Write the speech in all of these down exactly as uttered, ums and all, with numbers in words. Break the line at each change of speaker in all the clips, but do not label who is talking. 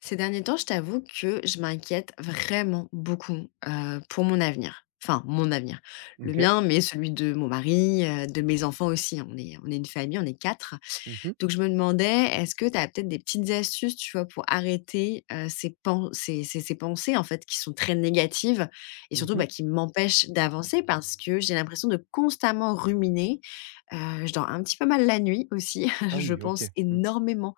Ces derniers temps, je t'avoue que je m'inquiète vraiment beaucoup, heu, pour mon avenir. Enfin, mon avenir. Le
OK.
mien, mais celui de mon mari, heu, de mes enfants aussi, hein. On est on est une famille, on est quatre.
Mmh mh.
Donc je me demandais, est-ce que tu as peut-être des petites astuces, tu vois, pour arrêter, heu, ces pen ces ces ces pensées, en fait, qui sont très négatives et
Mmh
surtout,
mh.
bah, qui m'empêchent d'avancer parce que j'ai l'impression de constamment ruminer. Heu, je dors un petit peu mal la nuit aussi.
Ah
Je
oui, OK.
pense
Mmh.
énormément.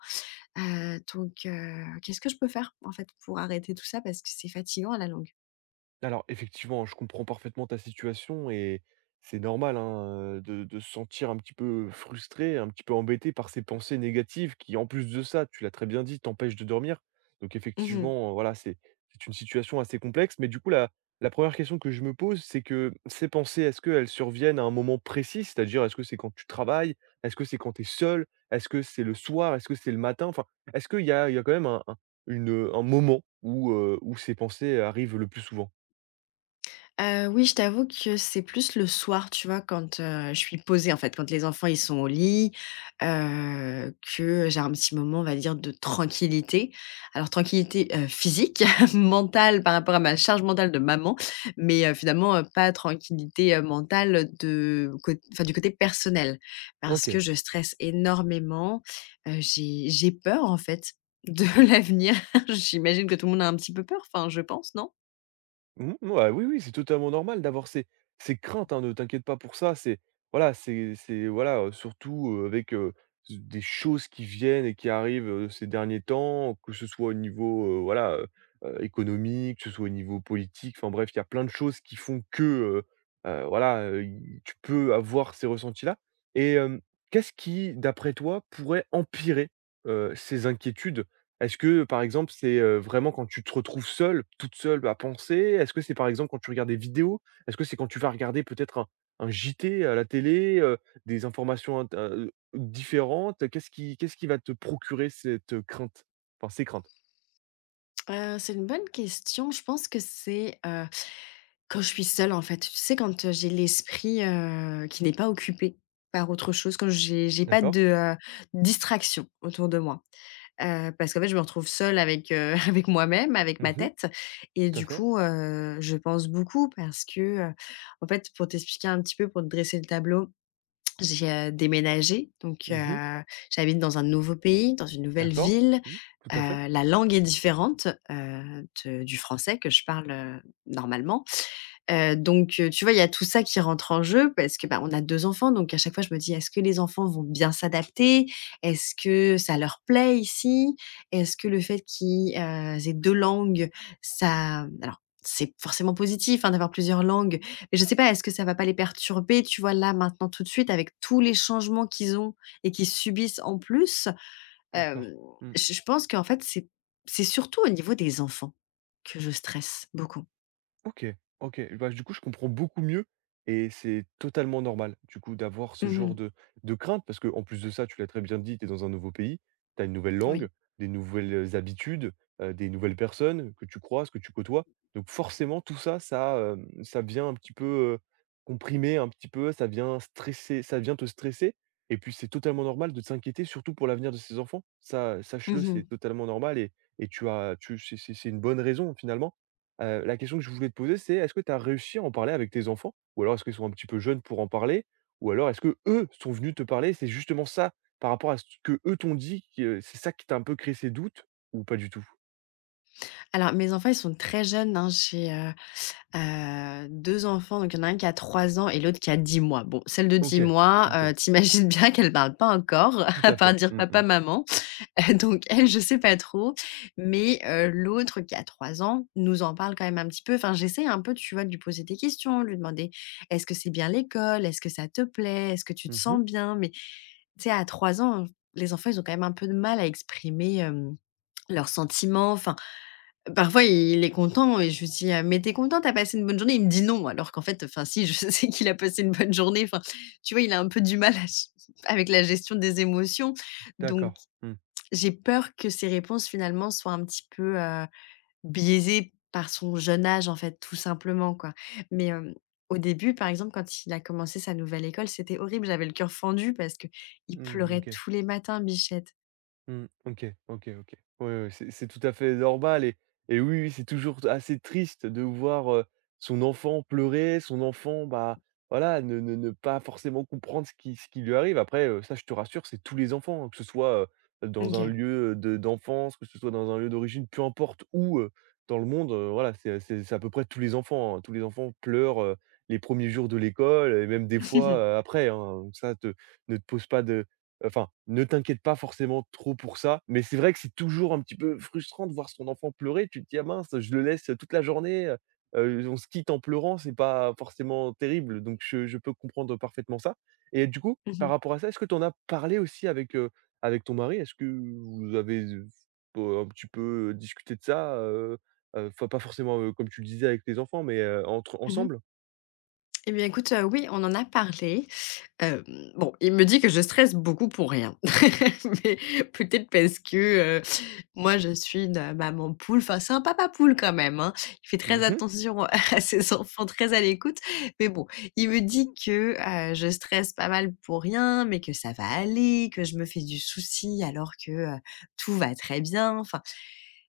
Heu, donc heu, qu'est-ce que je peux faire, en fait, pour arrêter tout ça? Parce que c'est fatigant à la longue.
Alors effectivement, je comprends parfaitement ta situation et c'est normal hein, heu, de de se sentir un petit peu frustré, un petit peu embêté par ces pensées négatives qui en plus de ça, tu l'as très bien dit, t'empêchent de dormir. Donc
Mmh.
effectivement, euh, voilà, c'est c'est une situation assez complexe. Mais du coup, la la une question que je me pose, c'est que ces pensées, est-ce qu'elles surviennent à un moment précis? C'est-à-dire, est-ce que c'est quand tu travailles? Est-ce que c'est quand tu es seul? Est-ce que c'est le soir? Est-ce que c'est le matin? Enfin, est-ce qu'il y a il y a quand même un un une, un moment où, heu, où ces pensées arrivent le plus souvent?
Heu, oui, je t'avoue que c'est plus le soir, tu vois? Quand, heu, je suis posée, en fait, quand les enfants, ils sont au lit, heu, que j'ai un petit moment, on va dire, de tranquillité. Alors tranquillité, heu, physique, mentale par rapport à ma charge mentale de maman, mais, heu, finalement, heu, pas tranquillité, heu, mentale de cô enfin, du côté personnel. Parce
OK.
que je stresse énormément, heu, j'ai j'ai peur, en fait, de l'avenir. J'imagine que tout le monde a un petit peu peur, enfin, je pense, non?
Mmh, mmh, ouais, oui, oui, c'est totalement normal d'avoir ces ces craintes, hein, ne t'inquiète pas pour ça. C'est voilà, c'est c'est voilà, heu, surtout, heu, avec, heu, s des choses qui viennent et qui arrivent, heu, ces derniers temps, que ce soit au niveau, heu, voilà, heu heu, économique, que ce soit au niveau politique, enfin bref, il y a plein de choses qui font que, heu heu, voilà, heu, i tu peux avoir ces ressentis-là et hem, qu'est-ce qui, d'après toi, pourrait empirer, heu, ces inquiétudes? Est-ce que, par exemple, c'est, heu, vraiment quand tu te retrouves seule, toute seule à penser? Est-ce que c'est, par exemple, quand tu regardes des vidéos? Est-ce que c'est quand tu vas regarder peut-être un un J T à la télé, heu, des informations int heu, différentes? Qu'est-ce qui qu'est-ce qui va te procurer cette, heu, crainte? Enfin, ces craintes?
Heu, c'est une bonne question. Je pense que c'est, heu, quand je suis seule, en fait. Tu sais, quand, heu, j'ai l'esprit, heu, qui n'est pas occupé par autre chose, quand j'ai j'ai pas
D'accord.
de, heu, distraction autour de moi. Heu, parce qu'en fait, je me retrouve seule avec, heu, avec moi-même, avec ma
Mmh.
tête et
Tout à
du
fait.
coup, heu, je pense beaucoup parce que, heu, en fait, pour t'expliquer un petit peu, pour te dresser le tableau, j'ai, heu, déménagé, donc
Mmh.
heu, j'habite dans un nouveau pays, dans une nouvelle
D'accord.
ville.
Mmh. Tout
Heu,
à fait.
la langue est différente, heu, de du français que je parle, heu, normalement. Heu, donc heu, tu vois, il y a tout ça qui rentre en jeu parce que, bah, on a deux enfants, donc à chaque fois je me dis: «Est-ce que les enfants vont bien s'adapter? Est-ce que ça leur plaît ici? Est-ce que le fait qu'ils, heu, aient deux langues, ça» mmh, alors c'est forcément positif, hein, d'avoir plusieurs langues, mais je ne sais pas, est-ce que ça va pas les perturber, tu vois, là, maintenant, tout de suite, avec tous les changements qu'ils ont et qu'ils subissent en plus?
D'accord.
Hem,
Mmh.
je je pense qu'en fait, c'est c'est surtout au niveau des enfants que je stresse beaucoup.
OK, OK. Bah, du coup, je comprends beaucoup mieux et c'est totalement normal, du coup, d'avoir ce genre
Mmh.
de de crainte parce que en plus de ça, tu l'as très bien dit, tu es dans un nouveau pays, tu as une nouvelle
Oui.
langue, des nouvelles habitudes, heu, des nouvelles personnes que tu croises, que tu côtoies. Donc forcément, tout ça, ça, hem, ça vient un petit peu, heu, comprimer un petit peu, ça vient stresser ça vient te stresser et puis c'est totalement normal de s'inquiéter, surtout pour l'avenir de ses enfants. Ça, sache-le, c'est
Mmh.
totalement normal et et tu as tu c'est c'est c'est une bonne raison finalement. Heu, la question que je voulais te poser, c'est est-ce que tu as réussi à en parler avec tes enfants? Ou alors est-ce qu'ils sont un petit peu jeunes pour en parler? Ou alors est-ce que eux sont venus te parler? C'est justement ça, par rapport à ce que eux t'ont dit, qui, heu, c'est ça qui t'a un peu créé ces doutes ou pas du tout?
Alors mes enfants, ils sont très jeunes, hein. J'ai, heu heu, deux enfants, donc il y en a un qui a trois ans et l'autre qui a dix mois. Bon, celle de
OK,
dix mois,
OK,
heu, tu bien qu'elle parle pas encore,
tout
à
à
part
fait.
dire:
Mmh
«Papa,
mh.
maman», donc elle, je sais pas trop, mais heu, l'autre qui a trois ans nous en parle quand même un petit peu. Enfin, j'essaie un peu, tu vois, de lui poser des questions, de lui demander: «Est-ce que c'est bien l'école? Est-ce que ça te plaît? Est-ce que tu te
Mmh.
sens bien?» mais tu sais, à trois ans, les enfants, ils ont quand même un peu de mal à exprimer, hem, leurs sentiments. Enfin, parfois, il est content et je lui dis: «Ah, mais t'es content? T'as passé une bonne journée?» il me dit: «Non» alors qu'en fait, enfin si, je sais qu'il a passé une bonne journée. Enfin, tu vois, il a un peu du mal à ch avec la gestion des émotions donc
D'accord. Mmh.
j'ai peur que ses réponses finalement soient un petit peu, heu, biaisées par son jeune âge en fait, tout simplement quoi. Mais, hem, au début, par exemple, quand il a commencé sa nouvelle école, c'était horrible, j'avais le cœur fendu parce que il
Mmh,
pleurait
OK.
tous les matins, bichette.
Mmh. OK, OK, OK. Ouais, ouais, ouais, c'est c'est tout à fait normal et et oui, oui, c'est toujours assez triste de voir, heu, son enfant pleurer, son enfant, bah, voilà, ne ne ne pas forcément comprendre ce qui ce qui lui arrive. Après, heu, ça, je te rassure, c'est tous les enfants, hein, que ce soit, heu, dans un
OK.
lieu, de d'enfance, que ce soit dans un lieu d'origine, peu importe où, heu, dans le monde, heu, voilà, c'est c'est c'est à peu près tous les enfants, hein. Tous les enfants pleurent, heu, les premiers jours de l'école et même des fois, heu, après, hein, donc ça te ne te pose pas de Enfin, ne t'inquiète pas forcément trop pour ça, mais c'est vrai que c'est toujours un petit peu frustrant de voir son enfant pleurer. Tu te dis: «Ah mince, je le laisse toute la journée, heu heu, on se quitte en pleurant, c'est pas forcément terrible», donc je je peux comprendre parfaitement ça et du coup,
Mmh
par
mh.
rapport à ça, est-ce que tu en as parlé aussi avec, heu, avec ton mari? Est-ce que vous avez, heu, un petit peu discuté de ça, heu heu, enfin pas forcément, heu, comme tu le disais avec tes enfants, mais heu, entre
Mmh.
ensemble?
Eh bien écoute, heu, oui, on en a parlé. Hem, bon, il me dit que je stresse beaucoup pour rien. Mais peut-être parce que, heu, moi je suis une, heu, maman poule, enfin c'est un papa poule quand même, hein. Il fait
Mmh
très
mh,
attention à ses enfants, très à l'écoute. Mais bon, il me dit que, heu, je stresse pas mal pour rien, mais que ça va aller, que je me fais du souci alors que, heu, tout va très bien. Enfin,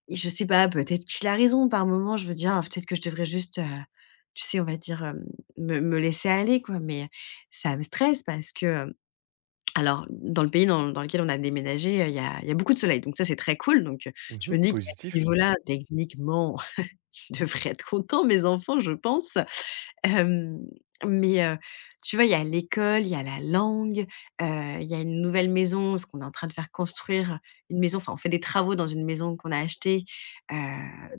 et je sais pas, peut-être qu'il a raison. Par moment je me dis: «Ah peut-être que je devrais juste, heu», tu sais, on va dire, hem, me me laisser aller quoi, mais ça me stresse parce que, hem, alors dans le pays dans dans lequel on a déménagé, heu, il y a il y a beaucoup de soleil, donc ça c'est très cool, donc heu, je
mmh
me dis qu'à ce
positif,
niveau-là, techniquement, je devrais être content mes enfants, je pense. Hem, mais heu, tu vois, il y a l'école, il y a la langue, heu, il y a une nouvelle maison parce qu'on est en train de faire construire une maison, enfin, on fait des travaux dans une maison qu'on a achetée, heu,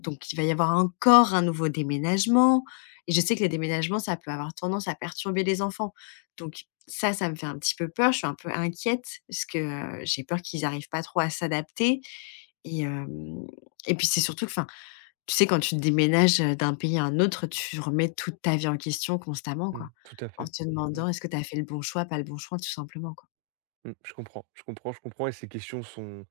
donc il va y avoir encore un nouveau déménagement et je sais que les déménagements, ça peut avoir tendance à perturber les enfants, donc ça, ça me fait un petit peu peur. Je suis un peu inquiète parce que, heu, j'ai peur qu'ils n'arrivent pas trop à s'adapter et hem et puis c'est surtout que, enfin, tu sais, quand tu déménages, d'un pays à un autre, tu remets toute ta vie en question constamment,
mmh, mmh,
quoi,
tout à
en
fait.
te
Mmh.
demandant: «Est-ce que tu as fait le bon choix, pas le bon choix?» tout simplement, quoi.
Mmh, je comprends, je comprends, je comprends et ces questions sont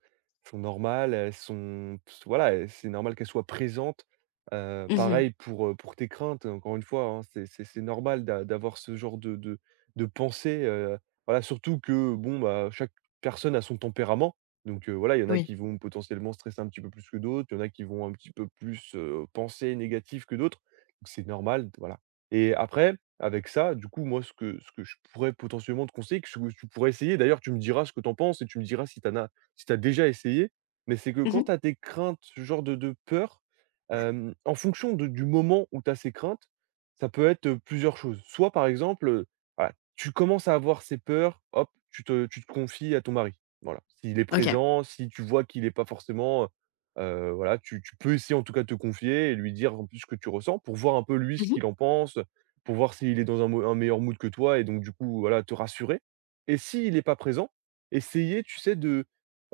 sont normales, elles sont s voilà, heu, c'est normal qu'elles soient présentes. Heu,
Mmh.
pareil pour, heu, pour tes craintes, encore une fois, hein, c'est c'est c'est normal d'a d'avoir ce genre de de de pensée, heu, voilà, surtout que, bon, bah, chaque personne a son tempérament. Donc, heu, voilà, il y en a
Oui.
qui vont potentiellement stresser un petit peu plus que d'autres, il y en a qui vont un petit peu plus, heu, penser négatif que d'autres. Donc c'est normal, voilà et après avec ça, du coup, moi, ce que ce que je pourrais potentiellement te conseiller, que ce que tu pourrais essayer, d'ailleurs, tu me diras ce que tu en penses et tu me diras si tu as si tu déjà essayé, mais c'est que quand
Mmh.
tu as des craintes, ce genre de de peur, hem, en fonction de du moment où tu as ces craintes, ça peut être, heu, plusieurs choses. Soit, par exemple, heu, voilà, tu commences à avoir ces peurs, hop, tu te tu te confies à ton mari. Voilà, s'il est
OK.
présent, si tu vois qu'il est pas forcément, heu voilà, tu tu peux essayer, en tout cas, de te confier et lui dire, en plus, ce que tu ressens pour voir un peu lui ce
Mmh.
qu'il en pense pour voir s'il est dans un mo un meilleur mood que toi et donc du coup, voilà, te rassurer et s'il n'est pas présent, essayer, tu sais, de,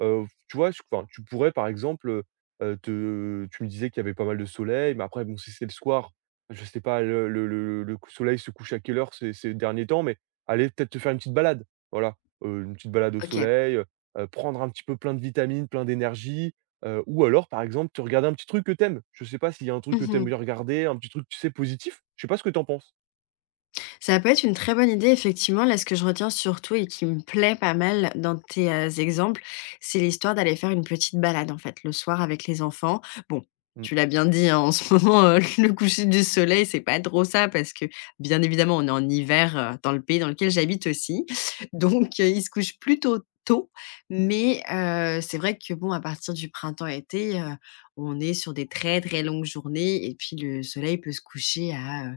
heu, tu vois, j enfin, tu pourrais par exemple, heu te tu me disais qu'il y avait pas mal de soleil, mais après bon, si c'est le soir, je sais pas, le le le le cou soleil se couche à quelle heure ces ces derniers temps, mais aller peut-être te faire une petite balade, voilà, heu, une petite balade au
OK.
soleil, heu prendre un petit peu plein de vitamines, plein d'énergie, heu, ou alors par exemple, te regarder un petit truc que t'aimes. Je sais pas s'il y a un truc que t'aimes
Mmh.
bien regarder, un petit truc, tu sais, positif. Je sais pas ce que t'en penses?
Ça peut être une très bonne idée, effectivement. Là, ce que je retiens surtout et qui me plaît pas mal dans tes euh, exemples, c'est l'histoire d'aller faire une petite balade, en fait, le soir avec les enfants. Bon.
Mmh.
Tu l'as bien dit, hein, en ce moment, euh, le coucher du soleil, c'est pas trop ça parce que, bien évidemment, on est en hiver euh, dans le pays dans lequel j'habite aussi. Donc, euh, il se couche plutôt tôt. Mais euh, c'est vrai que, bon, à partir du printemps-été, euh, on est sur des très, très longues journées et puis le soleil peut se coucher à euh,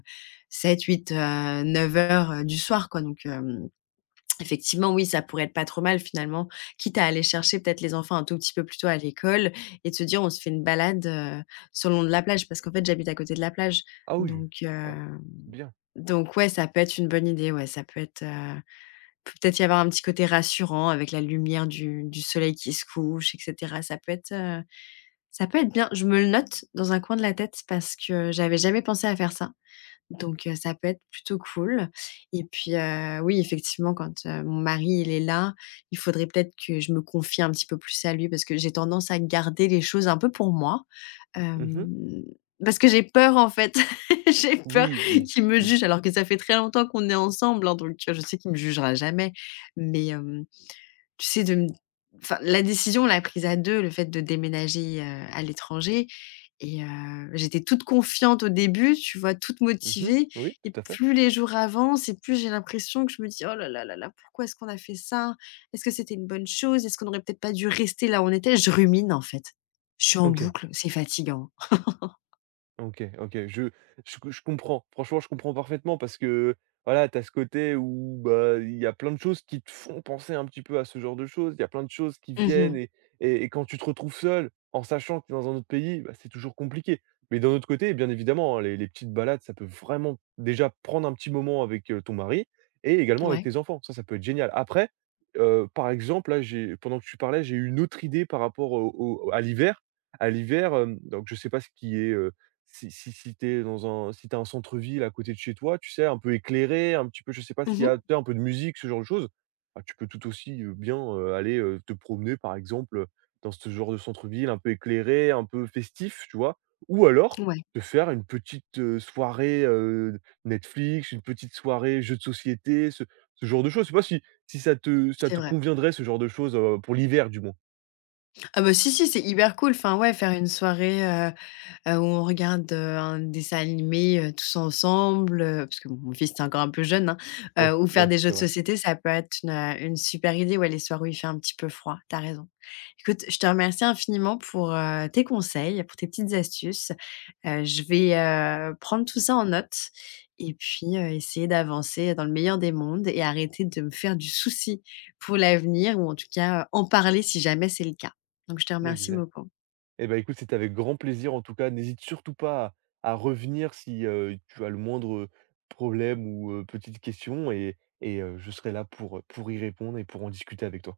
sept huit heu, 9 heures, heu, du soir quoi donc hem, effectivement oui, ça pourrait être pas trop mal finalement, quitte à aller chercher peut-être les enfants un tout petit peu plus tôt à l'école et de se dire: «On se fait une balade, heu, sur le long de la plage» parce qu'en fait j'habite à côté de la plage
Ah oui,
donc heu,
pas bien.
donc ouais, ça peut être une bonne idée, ouais, ça peut être, heu, peut-être y avoir un petit côté rassurant avec la lumière du du soleil qui se couche et cetera. Ça peut être, heu, ça peut être bien. Je me le note dans un coin de la tête parce que j'avais jamais pensé à faire ça. Donc heu, ça peut être plutôt cool et puis, heu, oui, effectivement, quand, heu, mon mari, il est là, il faudrait peut-être que je me confie un petit peu plus à lui parce que j'ai tendance à garder les choses un peu pour moi,
Mmh.
hem, parce que j'ai peur, en fait. J'ai peur
Oui, oui.
qu'il me
Mmh.
juge alors que ça fait très longtemps qu'on est ensemble, hein, donc heu, je sais qu'il me jugera jamais, mais hem tu sais, de me enfin, la décision, on l'a prise à deux, le fait de déménager, heu, à l'étranger et heu, j'étais toute confiante au début, tu vois? Toute
Mmh.
motivée
Oui,
et
tout à fait.
plus les jours avancent et plus j'ai l'impression que je me dis: «Oh là là là là, pourquoi est-ce qu'on a fait ça? Est-ce que c'était une bonne chose? Est-ce qu'on n'aurait peut-être pas dû rester là où on était?» je rumine, en fait. Je suis en
OK.
boucle, c'est fatigant.
OK, OK. Je je je comprends. Franchement, je comprends parfaitement parce que, voilà, tu as ce côté où, bah, il y a plein de choses qui te font penser un petit peu à ce genre de choses. Il y a plein de choses qui viennent
Mmh.
et et et quand tu te retrouves seul, en sachant que tu es dans un autre pays, bah, c'est toujours compliqué. Mais d'un autre côté, bien évidemment, hein, les les petites balades, ça peut vraiment déjà prendre un petit moment avec, heu, ton mari et également avec
Ouais.
tes enfants. Ça, ça peut être génial. Après, heu, par exemple, là, j'ai pendant que tu parlais, j'ai eu une autre idée par rapport au au à l'hiver. À l'hiver, hem, donc je sais pas ce qui est, si si si tu dans un si tu un centre-ville à côté de chez toi, tu sais, un peu éclairé, un petit peu, je sais pas s'il y a
Mmh.
tu sais, un peu de musique, ce genre de choses, bah, tu peux tout aussi, heu, bien, heu, aller, heu, te promener, par exemple, dans ce genre de centre-ville un peu éclairé, un peu festif, tu vois? Ou alors,
Ouais,
te faire une petite, heu, soirée, heu, Netflix, une petite soirée jeux de société, ce ce genre de choses. Je sais pas si si ça te ça
c'est
te
vrai.
conviendrait ce genre de choses, heu, pour l'hiver du moins?
Ah bah, si, si, c'est hyper cool. Enfin, ouais, faire une soirée, heu heu, où on regarde, heu, un dessin animé, heu, tous ensemble, heu, parce que bon, mon fils est encore un peu jeune,
Oui,
hein, heu, ou
ouais,
faire
ouais,
des jeux
c'est
de
vrai.
société, ça peut être une, heu, une super idée, ouais, les soirs où il fait un petit peu froid. T'as raison. Écoute, je te remercie infiniment pour, heu, tes conseils, pour tes petites astuces. Heu, je vais, heu, prendre tout ça en note et puis, heu, essayer d'avancer dans le meilleur des mondes et arrêter de me faire du souci pour l'avenir ou en tout cas, heu, en parler si jamais c'est le cas. Donc je te remercie
Exact.
beaucoup.
Eh ben, écoute, c'était avec grand plaisir en tout cas. N'hésite surtout pas à, à revenir si euh, tu as le moindre problème ou euh, petite question et, et, euh, je serai là pour, pour y répondre et pour en discuter avec toi.